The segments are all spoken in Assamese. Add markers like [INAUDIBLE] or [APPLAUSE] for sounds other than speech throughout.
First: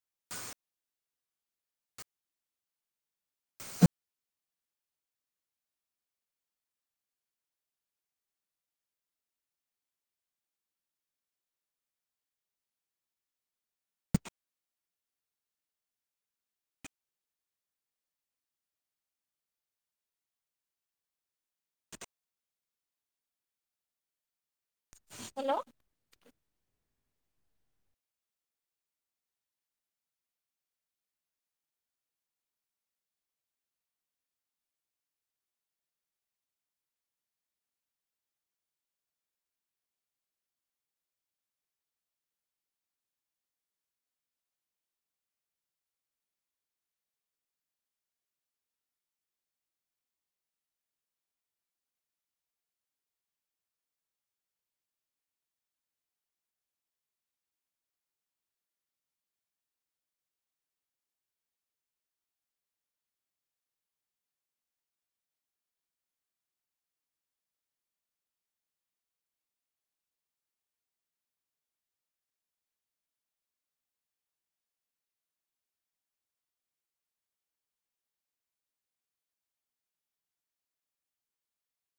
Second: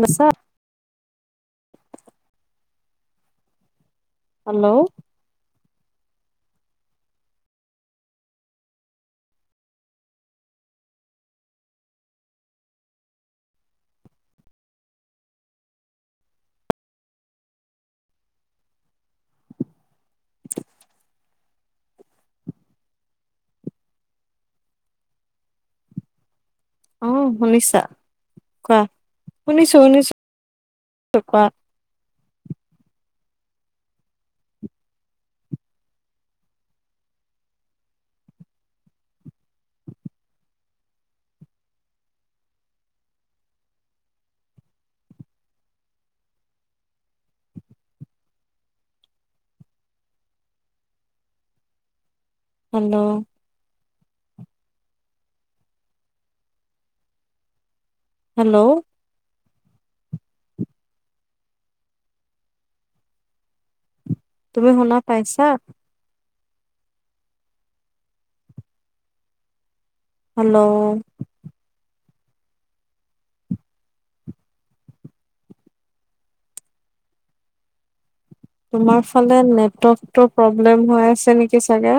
নাছা। হেল্ল'। হেল্ল'। অ' শুনিছা? কোৱা, শুনিছো শুনিছো কোৱা। হেল্ল'। হেল্ল'। তুমি শুনা পাইচা? হেল্ল'। তোমাৰ ফালে নেটকটো প্ৰব্লেম হৈ আছে নেকিচাগে?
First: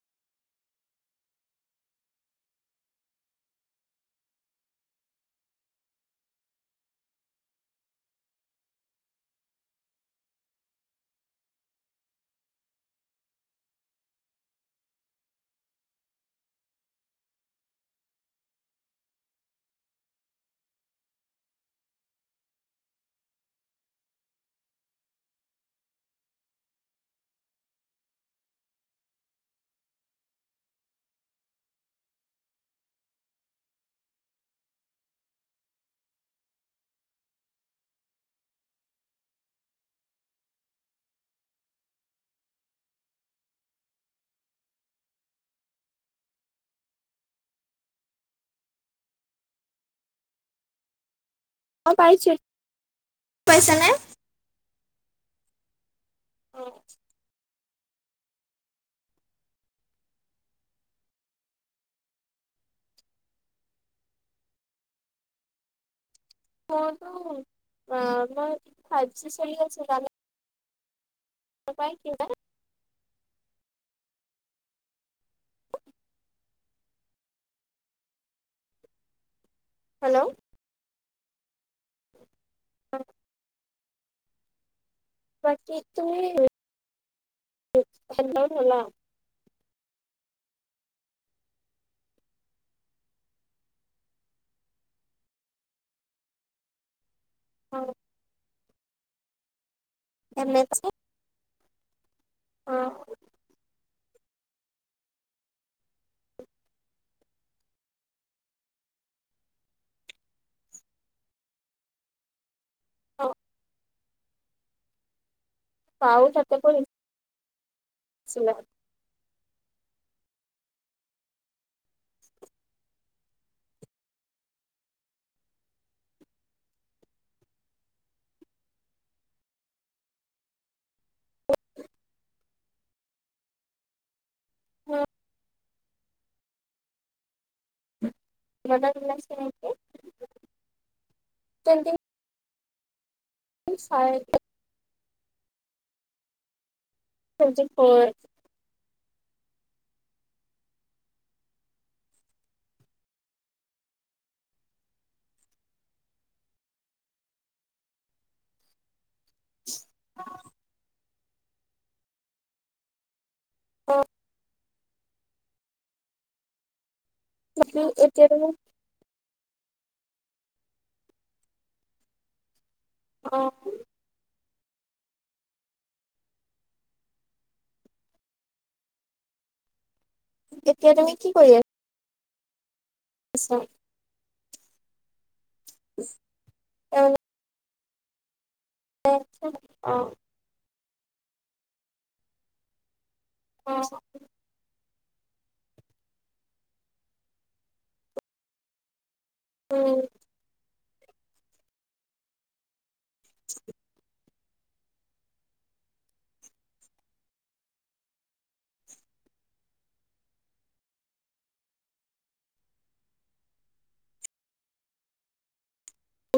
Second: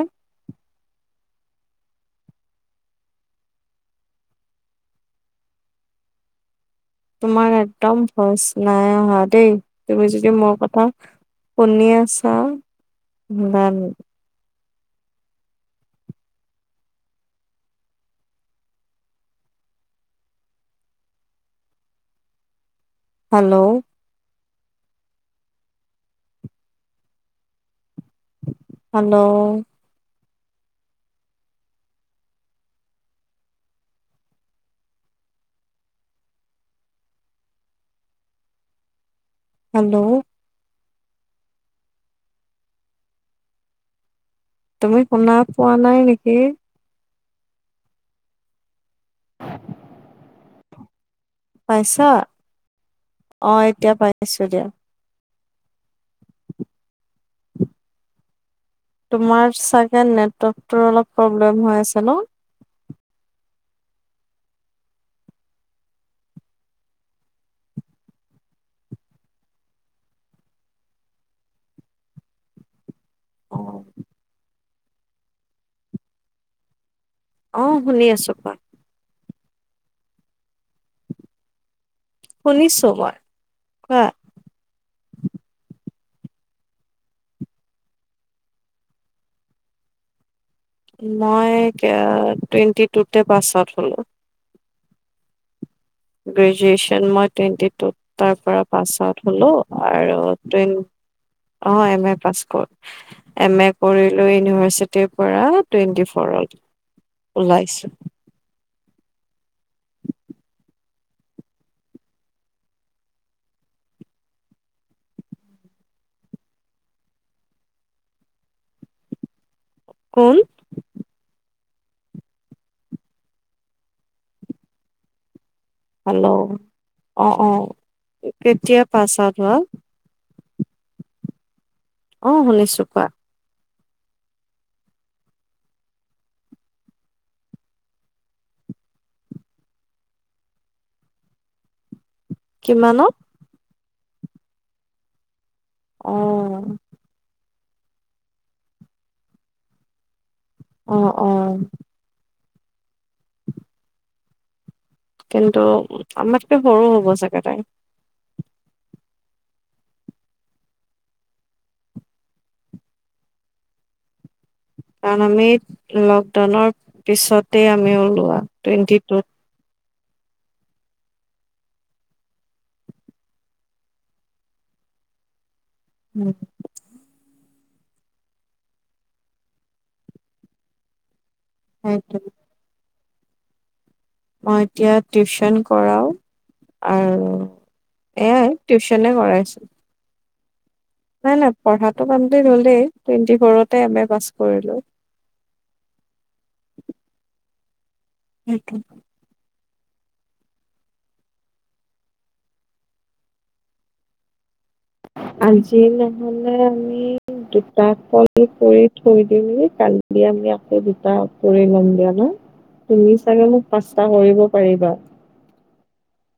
তোমাৰ এত্দম ভইচ নাই অহা দেই, তুমি যদি মোৰ কথা শুনি আছা দেন হেল্ল'। হেল্ল'। হেল্ল'। তুমি শুনা পোৱা নাই নেকি? অ', পাইছা? পাইছোঁ, অ পাইছানে? এতিয়া পাইছো দিয়া। অ। তোমাৰ চাগে নেটৰ্কটোৰ অলপ প্ৰব্লেম হৈ আছে ন? অ মই ফাইভ জি চলি আছে কানে। তাপাই [UNINTELLIGIBLE] অ। অ শুনি আছো কোৱা। হেল্ল' শুনিছোঁ মই। কোৱা? বাকি তুমি [UNINTELLIGIBLE] হলা? মই কিয়াত টুৱেণ্টি টুতে পাছ আউট হ'লো। গ্ৰেজুৱেচন মইত টুৱেণ্টি অ', টুত তাৰ পৰাপ পাছ আউট হলোঁ। আৰু টইন অ এম এট পাছ কৰ এম এ কৰিলো ইউনিভাৰ্চিটিৰ পৰা টুৱেণ্টি ফৌৰত ওলাইছো। অ। বা ও তাতে পঢ়ি ছিলে। কোন? হেল্ল' অঁ অঁ, কেতিয়া পাছ আউট হোৱা? অ শুনিছো কোৱা। হ তে [UNINTELLIGIBLE] কিমানত চাৰ অ তজি ফ আহ অ কিন্তু আমাতকে সৰু হ'ব চাগে তাই [INAUDIBLE] অ আমি লকডাউনৰ [UNINTELLIGIBLE] পিছতে আমি এতিয়া ওলোৱা তুমি টুৱেণ্টি টুত আহ উম তেতিয়া তুমি কি কৰিবা সটো [UNINTELLIGIBLE] আছাম মই এতিয়া টিউচন কৰাও অ', আৰু এ টিউচনে কৰাইছো অ', নাই নাই পঢ়াটো কমপপ্লেট হ'লেই টুৱেণ্টি ফ'ৰতে এম এ পাছ কৰিলো সেইটো উম আজি নহলে আমি দুটা কল কৰি থৈ দিমগি কালি আমি আকৌ দুটা কৰি ল'ম দিয়া ন তুমি চাগে মোক পাঁচটা কৰিব পাৰিবা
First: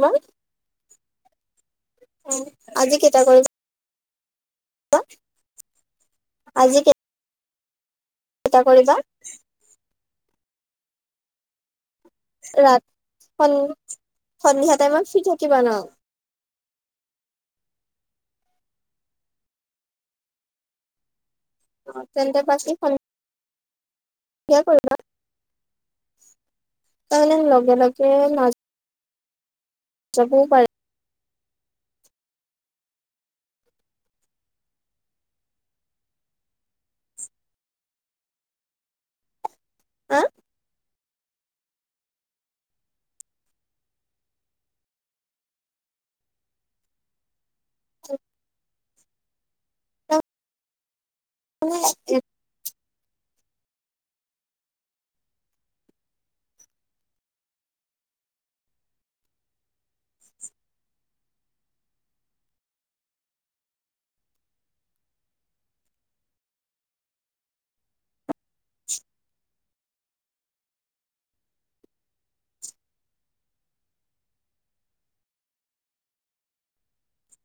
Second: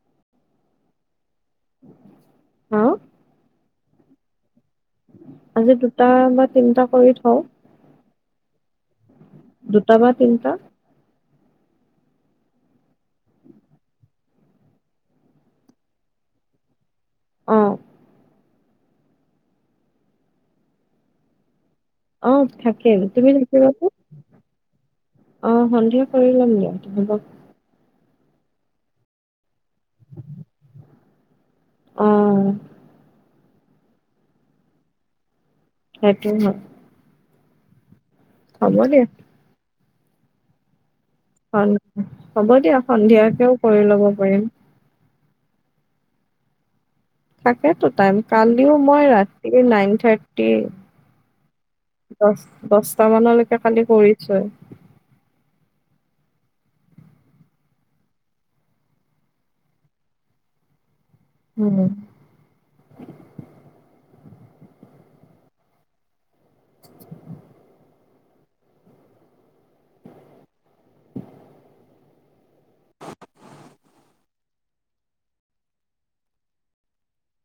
হয় উ হা আজি কেইটা কৰি আজি দুটা বা তিনটা কৰি থওঁ এটা কৰিবা তবা তিনটা ৰা সন্ সন্ধিয়া টাইমত ফ্ৰী থাকিবা ন অ অ তেন্তে বাকী থাকে সন্ধিয়া তুমি থাকিম তুমি থাকিবা নে কৰিবা অ সন্ধিয়া কৰি ল'ম দিয়া হব তে মাজ [UNINTELLIGIBLE] [UNINTELLIGIBLE] পাৰী আহ সেইটো হয় হব দে আহ হয় হ'ব দিয়া সন্ধিয়াকেও কৰি লব পাৰিম থাকেতো টাইম কালিও মই ৰাতি এই নাইন থাৰ্টি মানে দ দছটা মানলে তই খালি কৰিছই। উম। [INAUDIBLE]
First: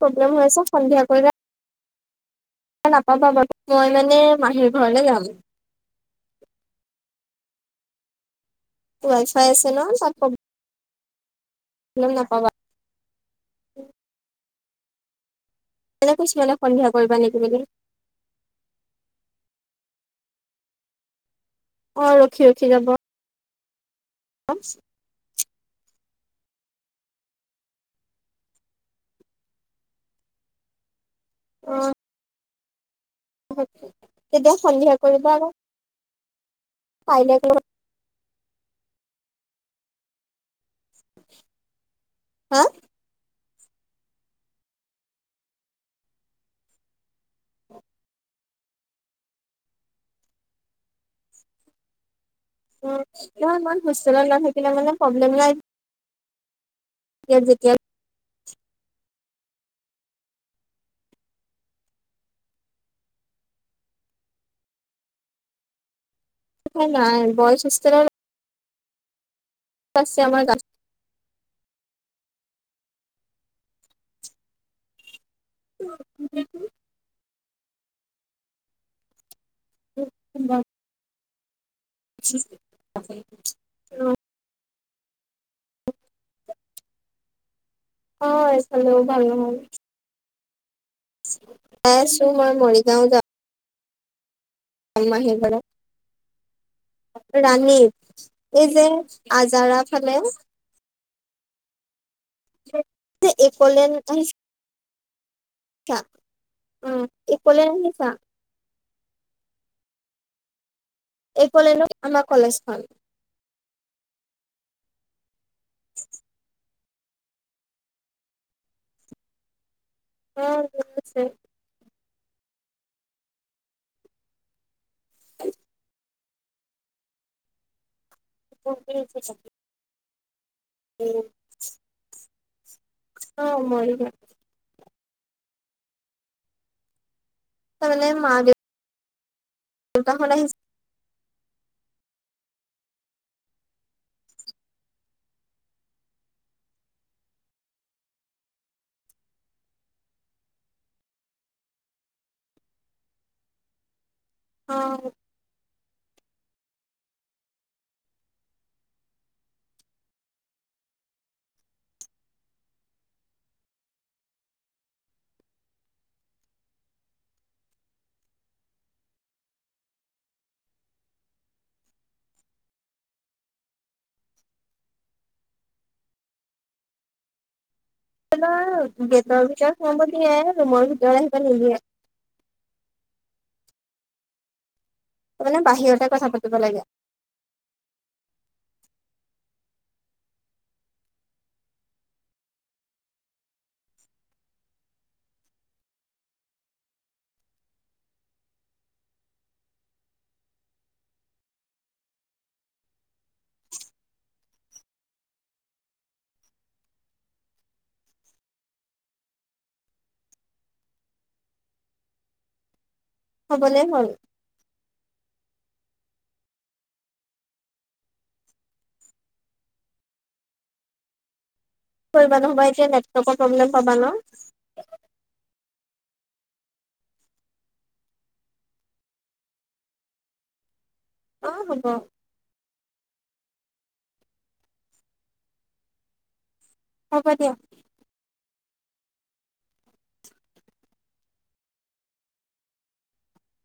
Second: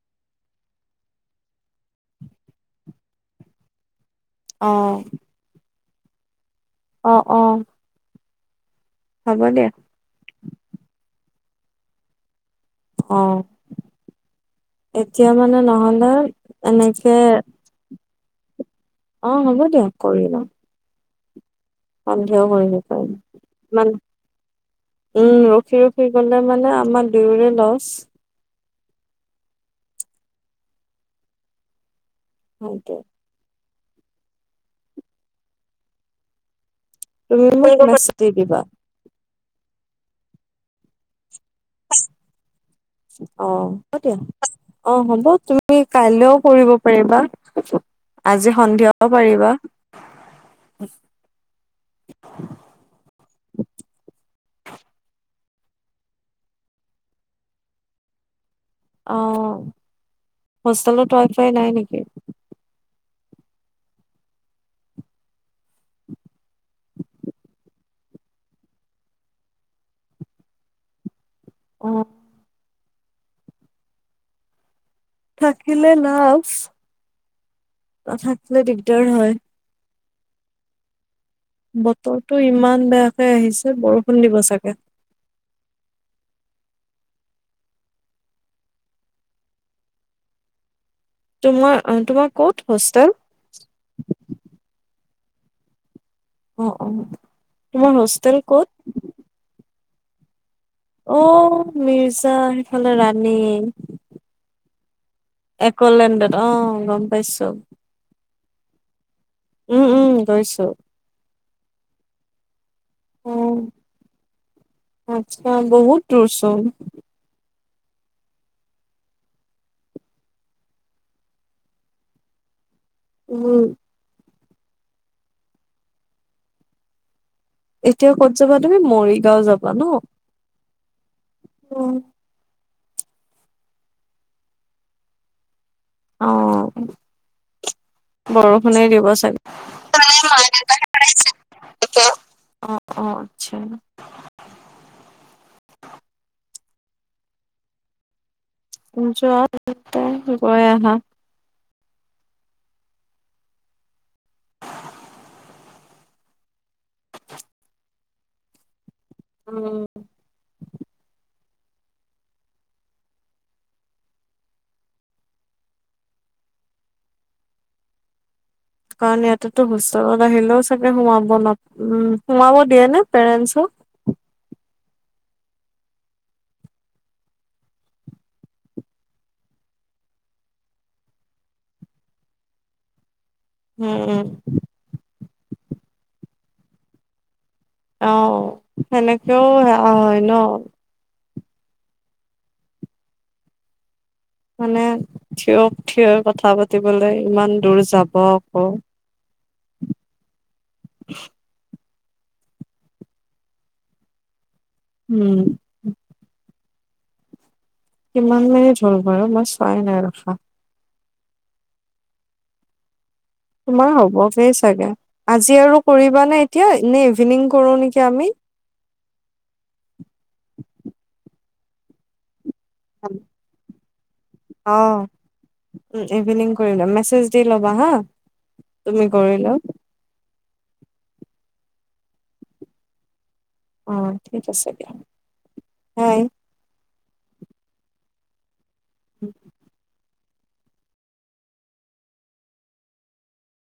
প্ৰব্লেম হৈ আছে সন্ধিয়া কৰিলে নাপাবা বাৰু মই মানে অ মাহীৰ ঘৰলে যাম। অঁ অঁ। ৱাই ফাই আছে ন তাত কম। নাপাবা অ', এতিয়া মানে নহলে এনে কৈছিলে সন্ধিয়া কৰিবা এনেকে নেকি বুলি অ অ', হ'ব দিয়া কৰি ল'ম সন্ধিয়া ৰখি কৰি ৰখি যাব দিম উম অ উম ৰখি থাকি গ'লে মানে আমাৰ দুয়োৰে লছ অ', [UNINTELLIGIBLE] তেতিয়া সন্ধিয়া কৰিবা আৰু তুমি কৰিব বচ দি দিবা হা অ' হ'ব দিয়া অ' হ'ব তুমি কাইলৈও কৰিব পাৰিবা আজি সন্ধিয়াও পাৰিবা উম নহয় ইমান হোষ্টেলত ল থাকিলে মানে প্ৰব্লেম নাই যেতিয়া অ' হোষ্টেলত ৱাই- ফাই নাই নেকি? নাই বয়ছ হোষ্টেলত আছে আমাৰ গাছ অ' থাকিলে নাছ। গাঁৱত নাথাকিলে দিগদাৰ হয়। [INAUDIBLE] বতৰটো ইমান বেয়াকে আহিছে বৰষুণ দিব চাগে। হয় চালেও ভাল নহ'ল। তোমাৰ -তোমাৰ মই ক'ত মৰিগাঁও হোষ্টেল? [INAUDIBLE] অ অ ৰাণী তোমাৰ হোষ্টেল ক'ত এই যে আজাৰাত। হেল্ল' অঁ, মিৰছ [UNINTELLIGIBLE] সেইফালে যে ৰাণী। একলেন আহিছা একলেণ্ডত, অঁ উম গম পাইছো। একলেন আহিছা উম উম গৈছো। একলেণ্ডত আমাৰ কলেজখন। অঁ। অঁ বহুত দুৰ চোন। অঁ [UNINTELLIGIBLE] আছে। উমহম। এতিয়া ক'ত যাবা তুমি মৰিগাঁও যাবা ন। উম অঁ, মই ও অঁ। তাৰমানে মা বৰষুণেই দিবচা [UNINTELLIGIBLE] [UNINTELLIGIBLE] অ দেউতাহঁত আহিছে অ আচ্ছা। [UNINTELLIGIBLE] গৈ আহা। অঁ। উম। কাৰণ ইয়াতেতো হোষ্টেলত আহিলেও চাগে সোমাব [UNINTELLIGIBLE] সোমাব দিয়ে নে পেৰেণ্টছক। [UNINTELLIGIBLE] গেটৰ ভিতৰত সোমাব দিয়ে, ৰুমৰ ভিতৰত আহিব নিদিয়ে। উম তাৰ মানে বাহিৰতে কথা পাতিব লাগে। অঁ, সেনেকেও সেয়া হয় ন। মানে থিয় থিয়ই কথা পাতিবলৈ ইমান দূৰ যাব আকৌ। উম কিমান মিনিট হল বাৰু মই চোৱাই নাই ৰখা। হ'বলে তোমাৰ হ'ল হ'ব গেই চাগে। আজি আৰু কৰিবানে এতিয়া এনে ইভিনিং কৰো নেকি আমি। কৰিবা নহ'বাই নেটৱৰ্কৰ প্ৰব্লেম পাবা ন। অ', ইভিনিং কৰি ল'ম, মেচেজ দি ল'বা হা, তুমি কৰি লেও। অঁ হ'ব। অঁ ঠিক আছে দিয়া, বাই। হ'ব দিয়া। উম